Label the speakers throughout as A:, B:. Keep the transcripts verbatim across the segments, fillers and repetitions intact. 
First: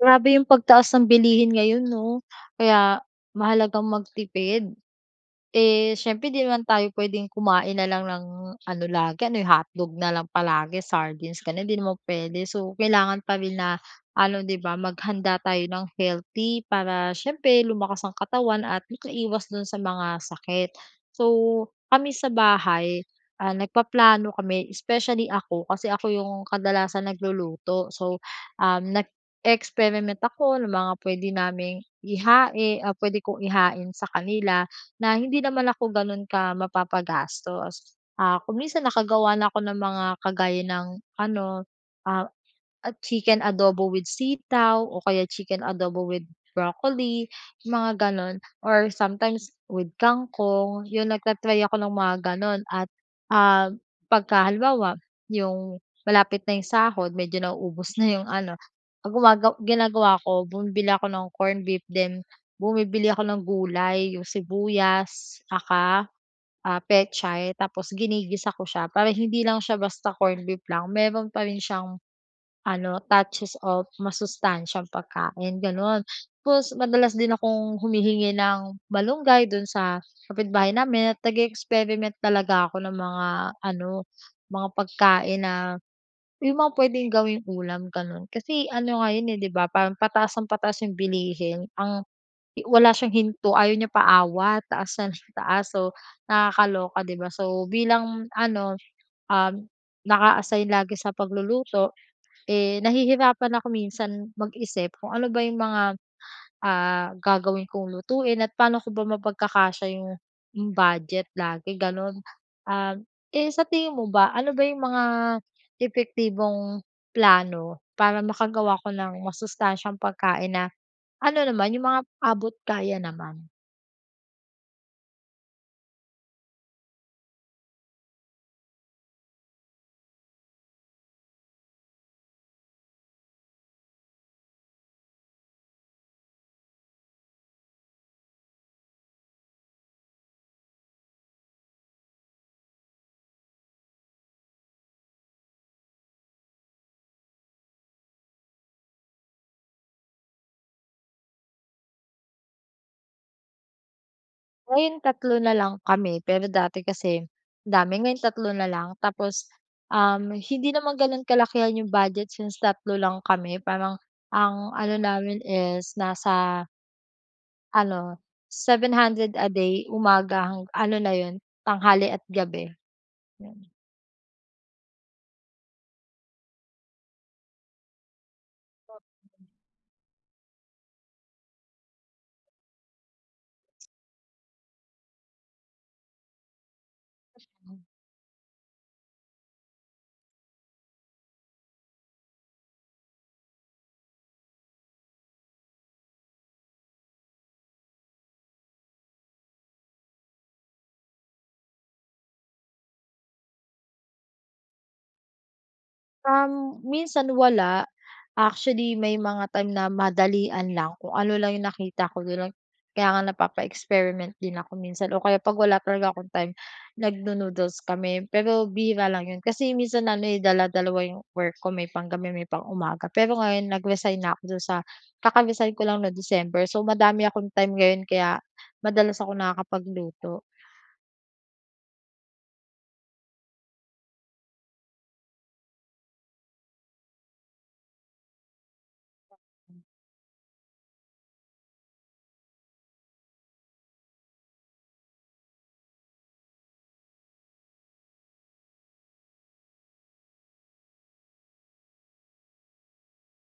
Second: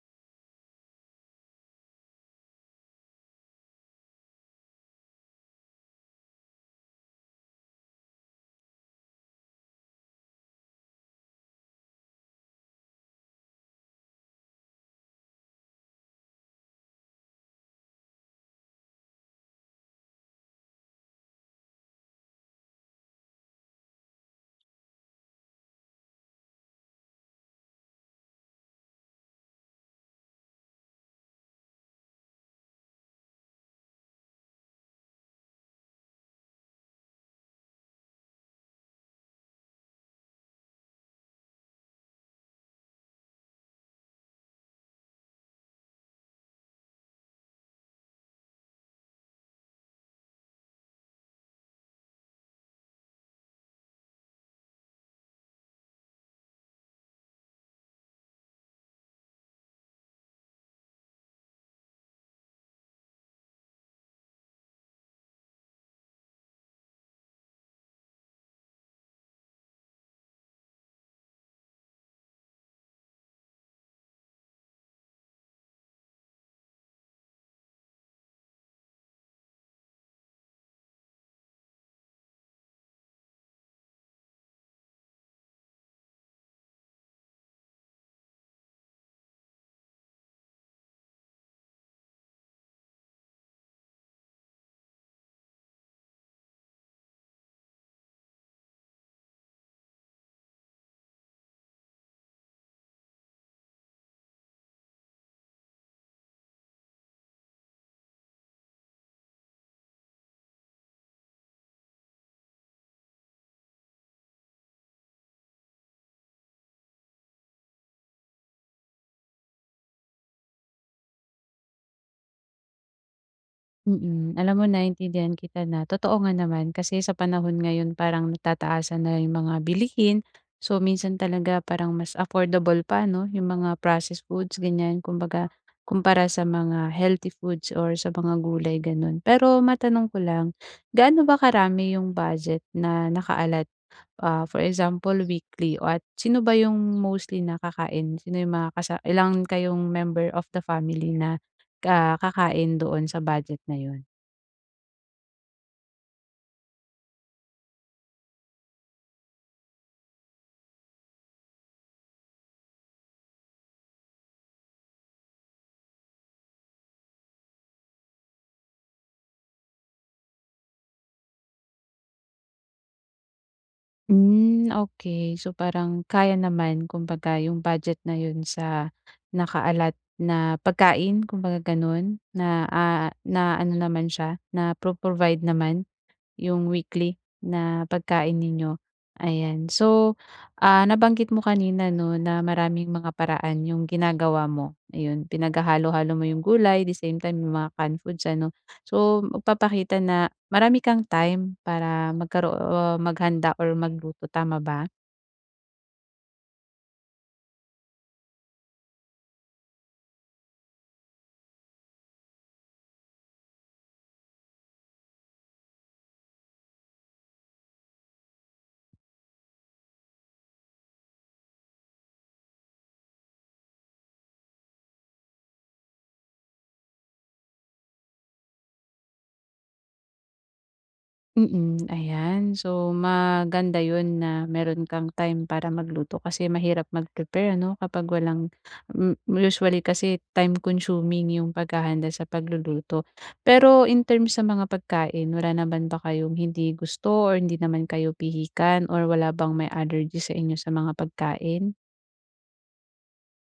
A: Grabe 'yung pagtaas ng bilihin ngayon 'no, kaya mahalagang magtipid. Eh, siyempre 'di naman tayo puwedeng kumain na lang ng ano lagi, ano hotdog na lang palagi, sardines gano'n hindi naman puwede, so kailangan pa rin na ano, 'di ba maghanda tayo ng healthy para siyempre lumakas ang katawan at magkaiwas do'n sa mga sakit. So kami sa bahay, ah, nagpaplano kami especially ako, kasi ako 'yung kadalasan nagluluto. So um, nag-e-experiment ako ng mga puwede naming ihain, ah, puwede kong ihain sa kanila na hindi naman ako gano'n ka mapapagastos. Ah, kung minsan nakagawa ako ng mga kagaya ng ano, ah, chicken adobo with sitaw o kaya chicken adobo with broccoli, mga gano'n or sometimes with, kangkong, 'yun nagta-try ako ng mga gan'on. At ah, pagka halimbawa, 'yung malapit na 'yung sahod medyo nauubos na 'yong ano, gumaga ginagawa ko bumibili ako ng corn beef then bumibili ako ng gulay, 'yung sibuyas, tsaka, ah, pechay, tapos ginigisa ko siya, para hindi lang siya basta corn beef lang meron pa rin siyang ano, touches of masustansiyang pagkain gano'n. Tapos madalas din akong humihingi ng malunggay do'n sa kapitbahay namin at nag-e-experiment talaga ako ng mga ano, mga pagkain na, 'yung mga puwedeng gawing ulam gano'n. Kasi ano nga 'yun, eh, 'di ba, parang pataas ng pataas 'yung bilihin ang wala siyang hinto ayaw niya paawat, taas ng taas. So nakakaloka 'di ba, so bilang ano, um, naka-assign lagi sa pagluluto, eh, nahihirapan ako minsan mag-isip kung ano ba 'yung mga, ah, gagawin kong lutuin at pa'no ko ba mapagkakasya 'yung budget lagi gano'n. Ah, eh, sa tingin mo ba ano ba 'yung mga epektibong plano para makagawa ako ng masustansiyang pagkain na, ano naman 'yung mga abot kaya naman?
B: Mm, alam mo naintindihan kita na totoo nga naman kasi sa panahon ngayon parang tataasan na yung mga bilihin. So, minsan talaga parang mas affordable pa, 'no, yung mga processed foods, ganyan. Kumbaga, kumpara sa mga healthy foods or sa mga gulay, gano'n. Pero matanong ko lang, gaano ba karami yung budget na naka-alot? Ah, for example weekly o at sino ba yung mostly na kakain? Sino yung mga kasa ilang kayong member of the family na ka kakain doon sa budget na yun?
A: Ngayon tatlo na lang kami. Pero dati kasi, dami. Ngayon tatlo na lang. Tapos, um, hindi naman ganun kalakihan yung budget since tatlo lang kami parang ang ano namin is nasa... ano, seven hundred a day, umaga hang ano na yun, tanghali at gabi. Ayan.
B: Hmm, okey, so, parang kaya naman kumbaga yung budget na yun sa
A: Tot mhm.
B: naka-alot na pagkain. Kumbaga, ganun, na, ah, na ano naman siya napro-provide naman yung weekly na
A: Mhm.
B: pagkain ninyo. Ayan, so, ah, nabanggit mo kanina, 'no, na maraming mga paraan yung ginagawa mo, ayun. Pinaghahalo-halo mo yung gulay, the same time, 'yong mga canned foods, ano. So, magpapakita na marami kang time para magkaro o maghanda or magluto tama ba?
A: Um, minsan wala, actually may mga time na madalian lang, kung ano lang yung nakita ko, gano'n. Kaya nga, napapa-experiment din ako minsan. Oh, kaya 'pag wala talaga akong time, nagnu-noodles kami pero bihira lang 'yon. Kasi minsan ano, eh, dala-dalawa 'yung work ko, may panggabi, may pang-umaga. Pero ngayon, nag-resign na ako do'n sa kaka-resign ko lang 'no, December so, madami akong time ngayon kaya madalas ako nakakapagluto.
B: Mm, ayan. So maganda 'yun na meron kang time para magluto, kasi mahirap mag-prepare ano, kapag walang m
A: Tak m.
B: usually kasi time-consuming yung paghahanda sa pagluluto. Pero in terms sa mga pagkain, wala naman ba kayong hindi gusto or hindi naman kayo pihikan or wala bang may allergy sa inyo sa mga pagkain?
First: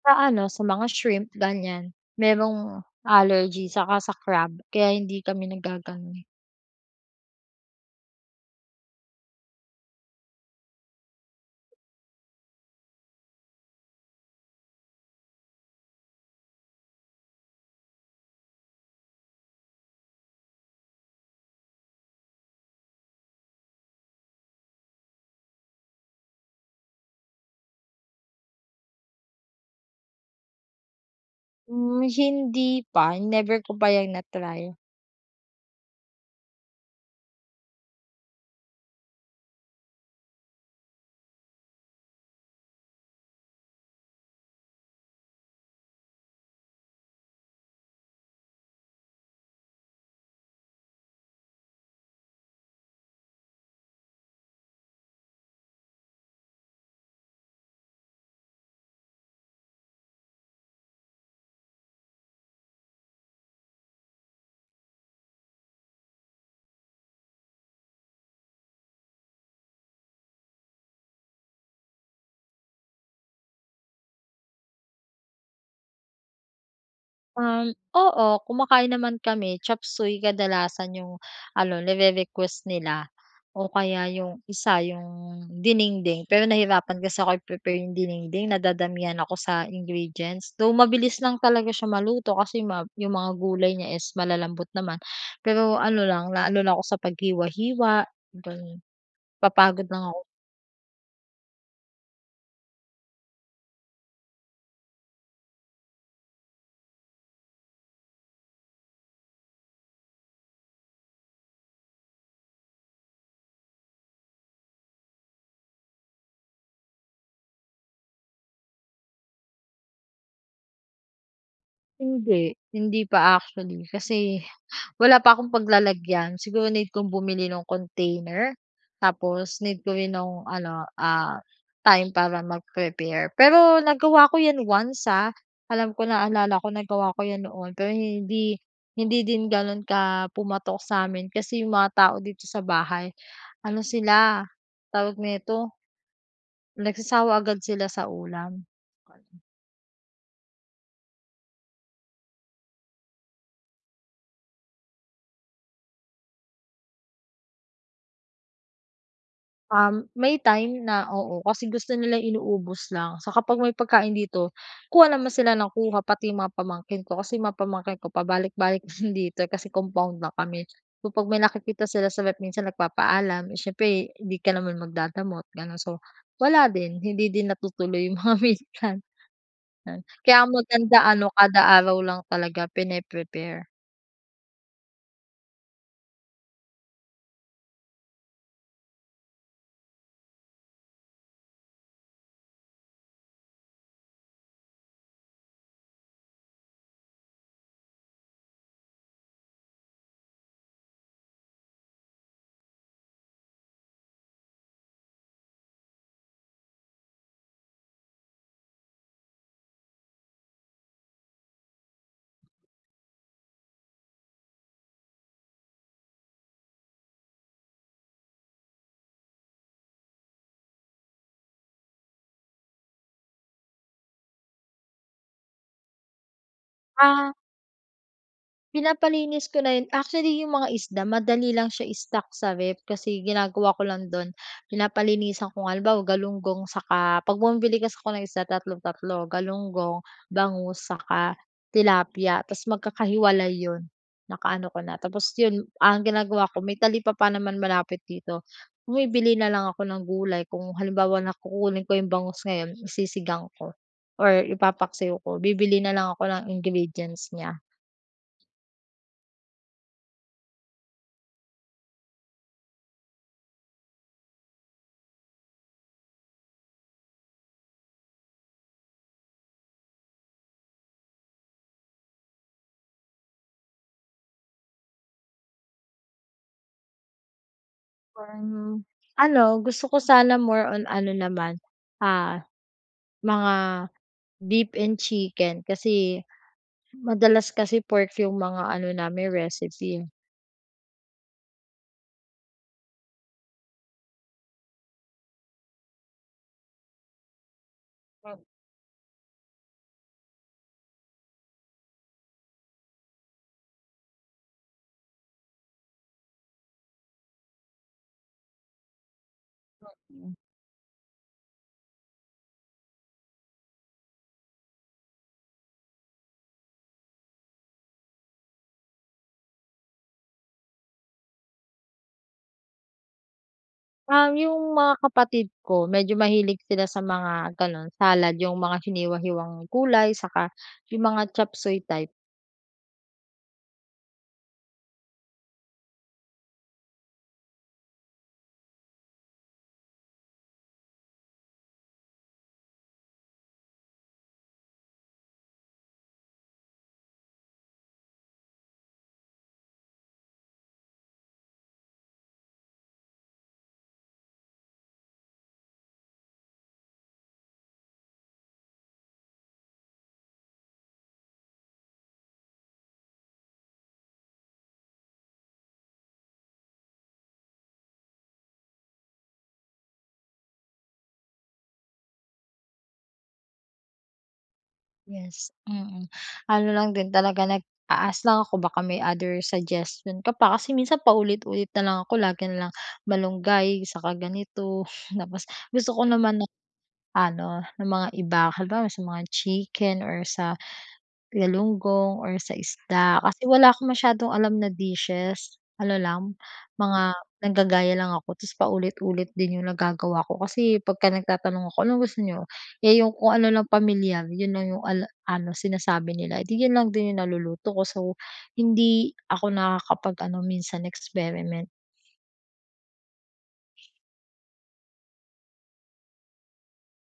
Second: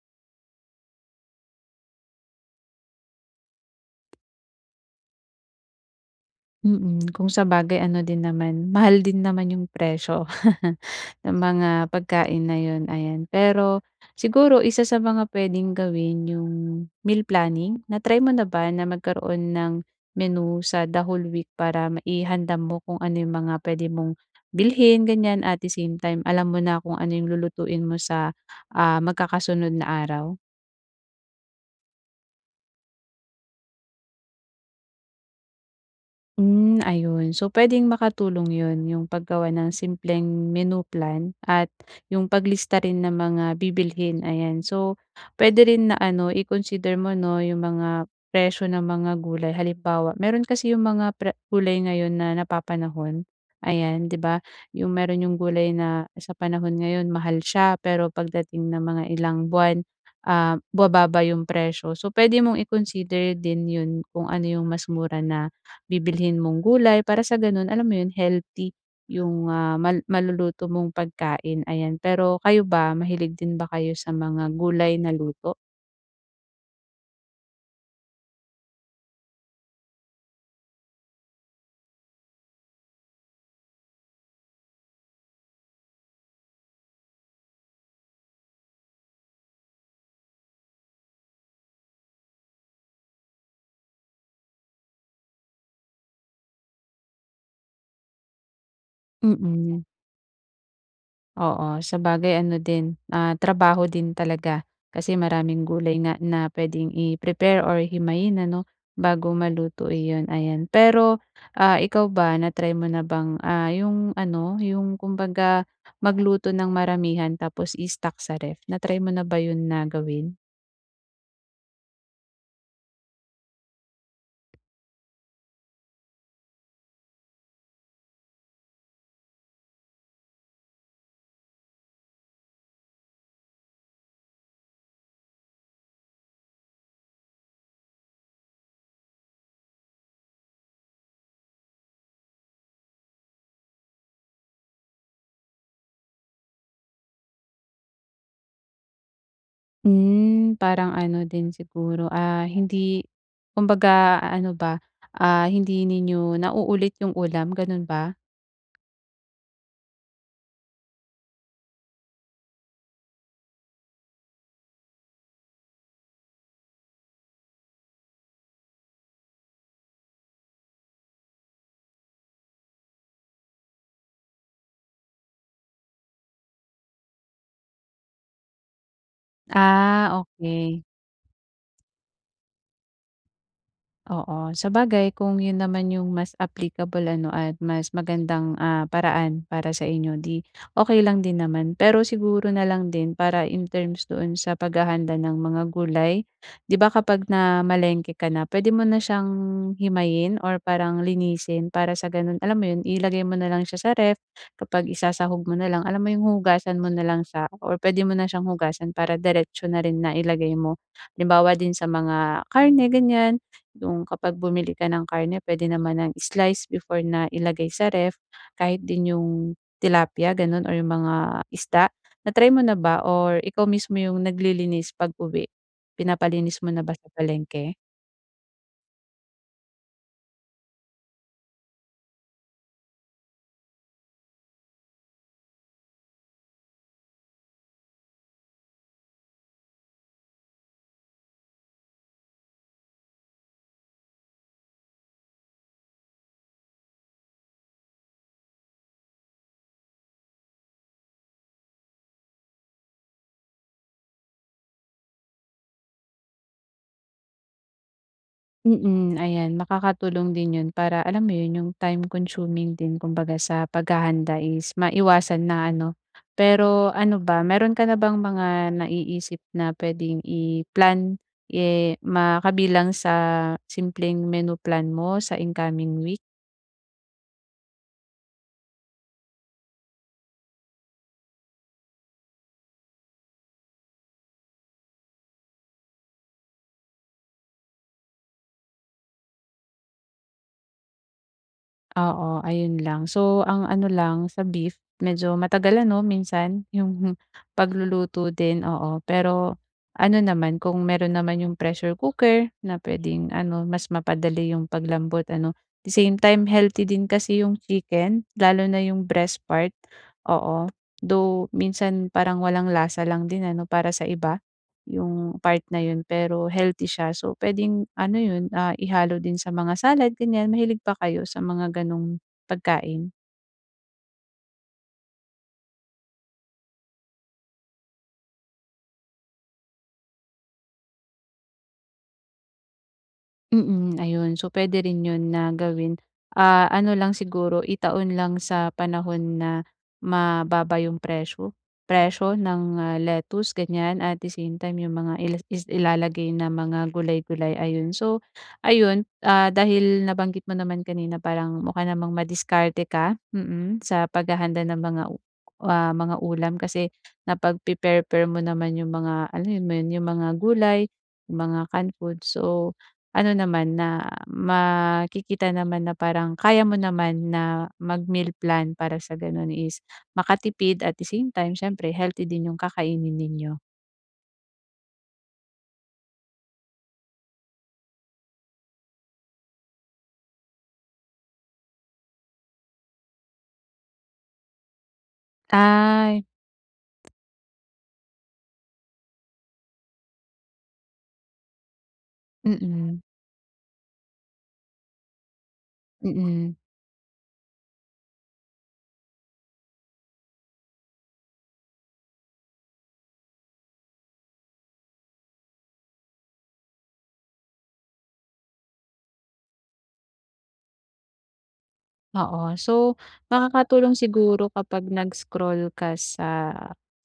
A: Sa ano, sa mga shrimp, ganyan. Merong allergy saka sa crab, kaya hindi kami nag-gagano'n.
B: Mm, kung sabagay ano din naman, mahal din naman yung presyo ng mga pagkain na 'yon, ayan. Pero siguro isa sa mga puwedeng gawin yung, meal planning. Na-try mo na ba na magkaroon ng menu sa the whole week para maihanda mo kung ano yung mga puwede mong bilhin, ganyan, at the same time, alam mo na kung ano yung lulutuin mo sa, ah, magkakasunod na araw?
A: Hmm, hindi pa never ko pa yang na-try.
B: Hmm, ayun so puwedeng makatulong 'yun yung paggawa ng simpleng menu plan at yung paglista rin ng mga bibilhin ayan. So puwede rin na ano i-consider mo 'no yung mga presyo ng mga gulay halimbawa, mayro'n kasi yung mga pre gulay ngayon na napapanahon, ayan 'di ba? Yung mayro'n yung gulay na sa panahon ngayon mahal siya pero pagdating ng mga ilang buwan, ah, bumababa yung presyo so puwede mong i-consider din 'yun kung ano yung mas mura na bibilhin mong gulay para sa gano'n alam mo 'yun healthy yung, ah, mal maluluto mong pagkain, ayan. Pero kayo ba, mahilig din ba kayo sa mga gulay na luto?
A: Um, oo kumakain naman kami. Chop Suey kadalasan yung ano nire-request nila o kaya yung isa yung dinengdeng pero nahirapan kasi akong i-prepare yung dinengdeng na dadamihan ako sa ingredients though mabilis lang talaga siya maluto kasi yung ma yung mga gulay niya is malalambot naman, pero ano lang naano lang ako sa paghiwa-hiwa gano'n.
B: Mm.
A: Napapagod lang ako.
B: Oo, sabagay ano din, ah, trabaho din talaga. Kasi maraming gulay nga na puwedeng i-prepare or himayin ano bago maluto iyon, ayan. Pero, ah, ikaw ba na-try mo na bang, ah, 'yung ano, 'yung kumbaga magluto ng maramihan tapos i-stock sa ref? Na-try mo na ba 'yun na gawin?
A: Hindi. Hindi pa actually kasi wala pa akong paglalagyan. Siguro need kong bumili ng container. Tapos need ko rin nung ano, ah, time para mag-prepare. Pero nagawa ko 'yan once, ah, alam ko naalala ko nagawa ko 'yan noon. Pero hindi hindi din gano'n ka pumatok sa'min. Kasi yung mga tao dito sa bahay ano sila tawag nito nagsasawa agad sila sa ulam.
B: Hmm, parang ano din siguro, ah, hindi kumbaga ano ba, ah, hindi ninyo nauulit 'yung ulam. Gano'n ba?
A: Um, may time na, oo. Kasi gusto nilang inuubos lang. Tsaka pag may pagkain dito, kuha naman sila ng kuha pati mga pamangkin ko. Kasi mga pamangkin ko pabalik-balik din dito, kasi compound lang kami. So pag may nakikita sila sa ref, minsan nagpapaalam, eh, siyempre hindi ka naman magdadamot, gano'n. So wala din, hindi din natutuloy 'yung mga meal plan. 'Yon
B: Ah,
A: kaya ang
B: okey.
A: maganda ano kada araw lang talaga pine-prepare.
B: Oo, sabagay kung 'yon naman 'yong mas applicable, ano, at mas magandang, ah, paraan para sa inyo 'di okey lang din naman. Pero siguro na lang din para in terms doon sa paghahanda ng mga gulay, 'di ba kapag namalengke ka na, puwede mo na siyang himayin or parang linisin. Para sa gano'n, alam mo 'yon, ilagay mo na lang siya sa ref kapag isasahog mo na lang, alam mo 'yong hugasan mo na lang siya or puwede mo na siyang hugasan para diretso na rin na ilagay mo. Halimbawa din sa mga karne, ganiyan, 'yong kapag bumili ka ng karne, puwede naman nang i-slice before na ilagay sa ref, kahit din 'yong tilapia gano'n or 'yong mga isda. Na-try mo na ba or ikaw mismo 'yong naglilinis pag-uwi? Pinapalinis mo na ba sa
A: Ah.
B: palengke?
A: Pinapalinis ko na 'yon. Actually 'yong mga isda madali lang siya stock sa ref kasi ginagawa ko lang do'n pinapalinisan ko nga. Halimbawa galunggong saka 'pag bumili kasi ako ng isda tatlo-tatlo, galunggong, bangus, saka tilapia. 'Tas magkakahiwalay 'yon. Naka-ano ko na, tapos 'yon, ang ginagawa ko may talipapa naman malapit dito. Bumibili na lang ako ng gulay kung halimbawa na kukunin ko 'yong bangus ngayon, isisigang ko or ipapaksiw ko, bibili na lang ako ng ingredients niya.
B: Mm, ayan. Makakatulong din 'yon para alam mo 'yon, 'yong time-consuming din kumbaga sa paghahanda is maiwasan na ano? Pero ano ba mayro'n ka na bang mga naiisip na puwedeng i-plan, eh, makabilang sa simpleng menu plan mo sa incoming week?
A: Parang, ano gusto ko sana more on ano naman, ah, mga beef and chicken. Kasi madalas kasi pork yung mga ano namin recipe, eh.
B: Oo, ayun lang. So, ang ano lang sa beef, medyo matagal ano minsan yung pagluluto
A: M
B: din, oo. Pero ano naman kung mayro'n naman yung pressure cooker na puwedeng ano mas mapadali yung paglambot ano, at the same time healthy din kasi yung chicken lalo na yung breast part,
A: Mm.
B: oo. Though, minsan parang walang lasa lang din ano para sa iba yung part na 'yun pero healthy siya. So, puwedeng ano 'yun, ah, ihalo din sa mga salad, ganyan. Mahilig ba kayo sa mga ganong pagkain?
A: Um, yung mga kapatid ko medyo mahilig sila sa mga gano'n salad, yung mga hiniwa-hiwang gulay 'saka yung mga Chop Suey type.
B: Mm, ayun. So, puwede rin 'yun na gawin, ah, ano lang siguro itaon lang sa panahon na mababa yung presyo, presyo ng, ah, lettuce ganyan at the same time yung mga is ilalagay ng mga gulay-gulay, ayun. So ayun, ah, dahil nabanggit mo naman kanina parang mukha namang madiskarte ka, mm, sa paghahanda ng mga, ah, mga ulam kasi napag-pe-pair-pair mo naman yung mga alam mo 'yun yung mga gulay, yung mga canned food so, ano naman, ah, makikita naman na parang kaya mo naman na mag-meal plan para sa gano'n is makatipid at the same time siyempre healthy din yung kakainin ninyo.
A: Yes, mm. Ano lang din talaga nag-a-ask lang ako baka may other suggestion ka pa, kasi minsan paulit-ulit na lang ako, lagi na lang malunggay, saka ganito, tapos gusto ko
B: Ay.
A: naman ng ano, ng mga iba. Halimbawa, sa mga chicken or sa, galunggong or sa
B: Mm.
A: isda, kasi wala akong masyadong alam na dishes. Ano lang,
B: Mm.
A: mga naggagaya lang ako, tapos paulit-ulit din 'yung nagagawa ko kasi pagka nagtatanong ako, "Anong gusto niyo?" Eh, 'yung kung ano lang pamilyar, 'yon lang ala 'yung ano, sinasabi nila, eh, di, 'yon lang din 'yung naluluto ko. So, hindi ako nakakapag ano minsan, experiment.
B: Oo. So, makakatulong siguro kapag nag-scroll ka sa,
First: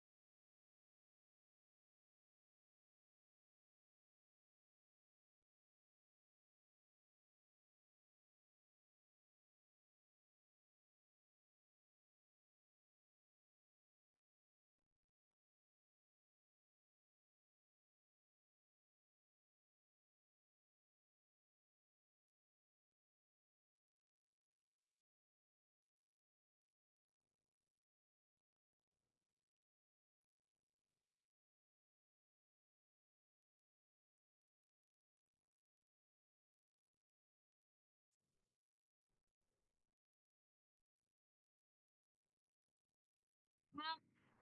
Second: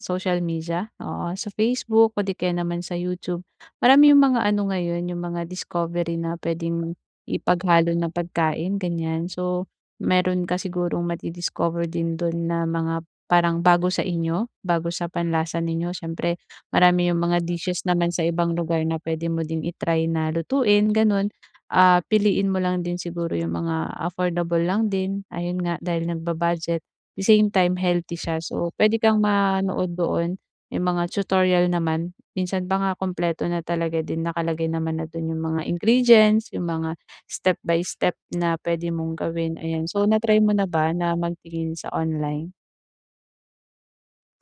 B: social media, oo, sa Facebook, o 'di kaya naman sa YouTube. Marami 'yung mga ano ngayon, 'yung mga discovery na puwede mong, ipaghalo na pagkain, ganiyan. So, meron ka sigurong madi-discover din do'n na mga parang bago sa inyo, bago sa panlasa ninyo, siyempre marami 'yung mga dishes naman sa ibang lugar na puwede mo din i-try na lutuin, gano'n. Ah, piliin mo lang din siguro 'yung mga affordable lang din, ayun nga, dahil nagba-budget, the same time healthy siya. So, puwede kang manood doon, may mga tutorial naman, minsan pa nga, kumpleto na talaga din, nakalagay naman na do'n 'yung mga ingredients, 'yung mga step by step na puwede mong gawin, ayan. So na try mo na ba na magtingin sa online?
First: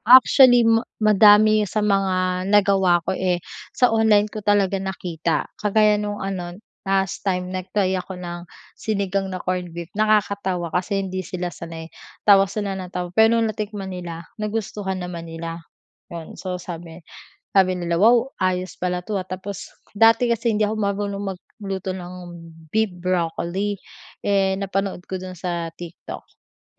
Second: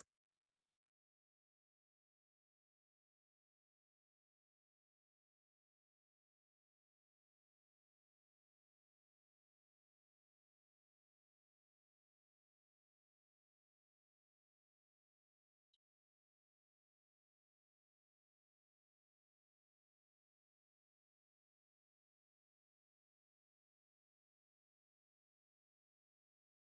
A: Actually ma madami sa mga nagawa ko, eh, sa online ko talaga nakita, kagaya no'ng ano last time nag-try ako ng sinigang na corned beef, nakakatawa kasi hindi sila sanay. Tawa sila nang tawa pero no'ng natikman nila, nagustuhan naman nila. 'Yun so sabi sabi nila, "wow ayos pala 'to, ah," tapos dati kasi hindi ako marunong magluto ng beef broccoli, eh, napanood ko do'n sa TikTok,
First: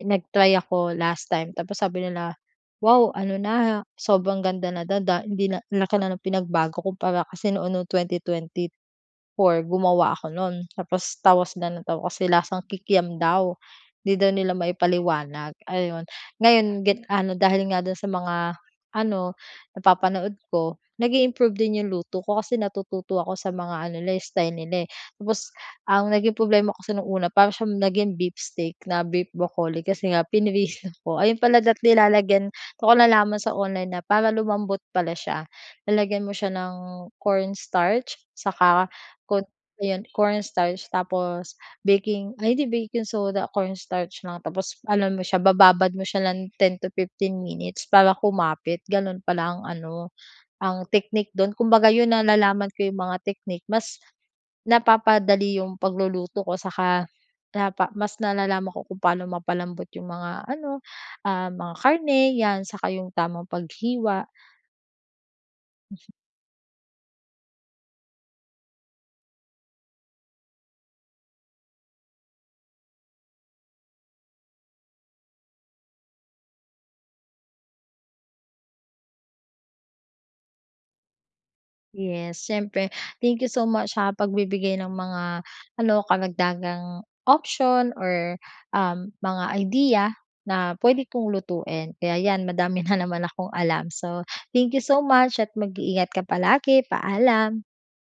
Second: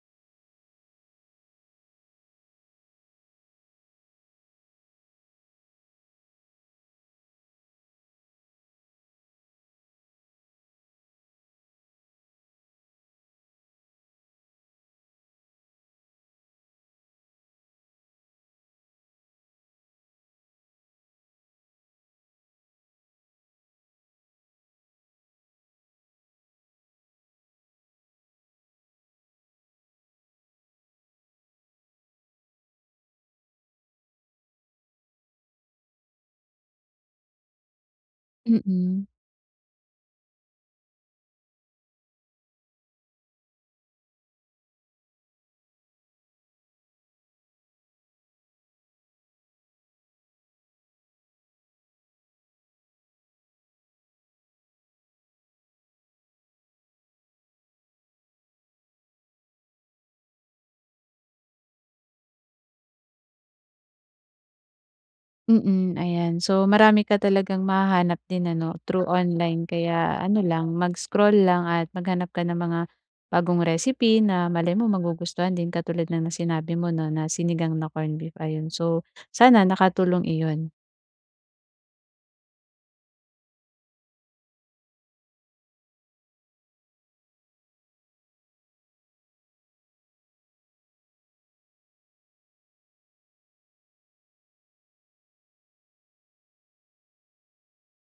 A: nag-try ako last time, tapos sabi nila, "wow ano na, ha," sobrang ganda na daw da hindi na ang laki na ng pinagbago kumpara kasi noon no'ng twenty twenty four gumawa ako no'n, tapos tawa sila nang tawa kasi lasang kikiam daw, hindi daw nila maipaliwanag, ayon. Ngayon get ano dahil nga do'n sa mga ano napapanood ko, nag i-improve din 'yung luto ko kasi natututo ako sa mga ano nila, eh, style nila, eh. Tapos ang naging problema kasi no'ng una para siya naging beef steak na beef broccoli kasi nga pinrito ko. Ayun pala, dapat nilalagyan do'n ko nalaman sa online na para lumambot pala siya, lalagyan mo siya ng cornstarch saka
B: Mm.
A: ko ayon cornstarch tapos baking ay hindi baking soda, cornstarch lang, tapos ano mo siya, bababad mo siya ng ten to fifteen minutes para kumapit, gano'n pala ang ano, ang technique do'n. Kumbaga 'yun nalalaman ko 'yung mga technique, mas napapadali 'yung pagluluto ko saka napa mas nalalaman ko kung paano mapalambot 'yung mga ano, ah, mga karne 'yan saka 'yung tamang paghiwa.
B: Mm, ayan so marami ka talagang mahahanap din ano through online kaya ano lang mag-scroll lang at maghanap ka ng mga bagong recipe na malay mo magugustuhan din katulad nga ng sinabi mo 'no, na sinigang na corned beef, ayun, so sana nakatulong iyon.
A: Yes, siyempre. Thank you so much sa pagbibigay ng mga ano, karagdagang option or, um, mga idea na puwede kong lutuin. Kaya 'yan madami na naman akong alam. So thank you so much at mag-iingat ka palagi. Paalam.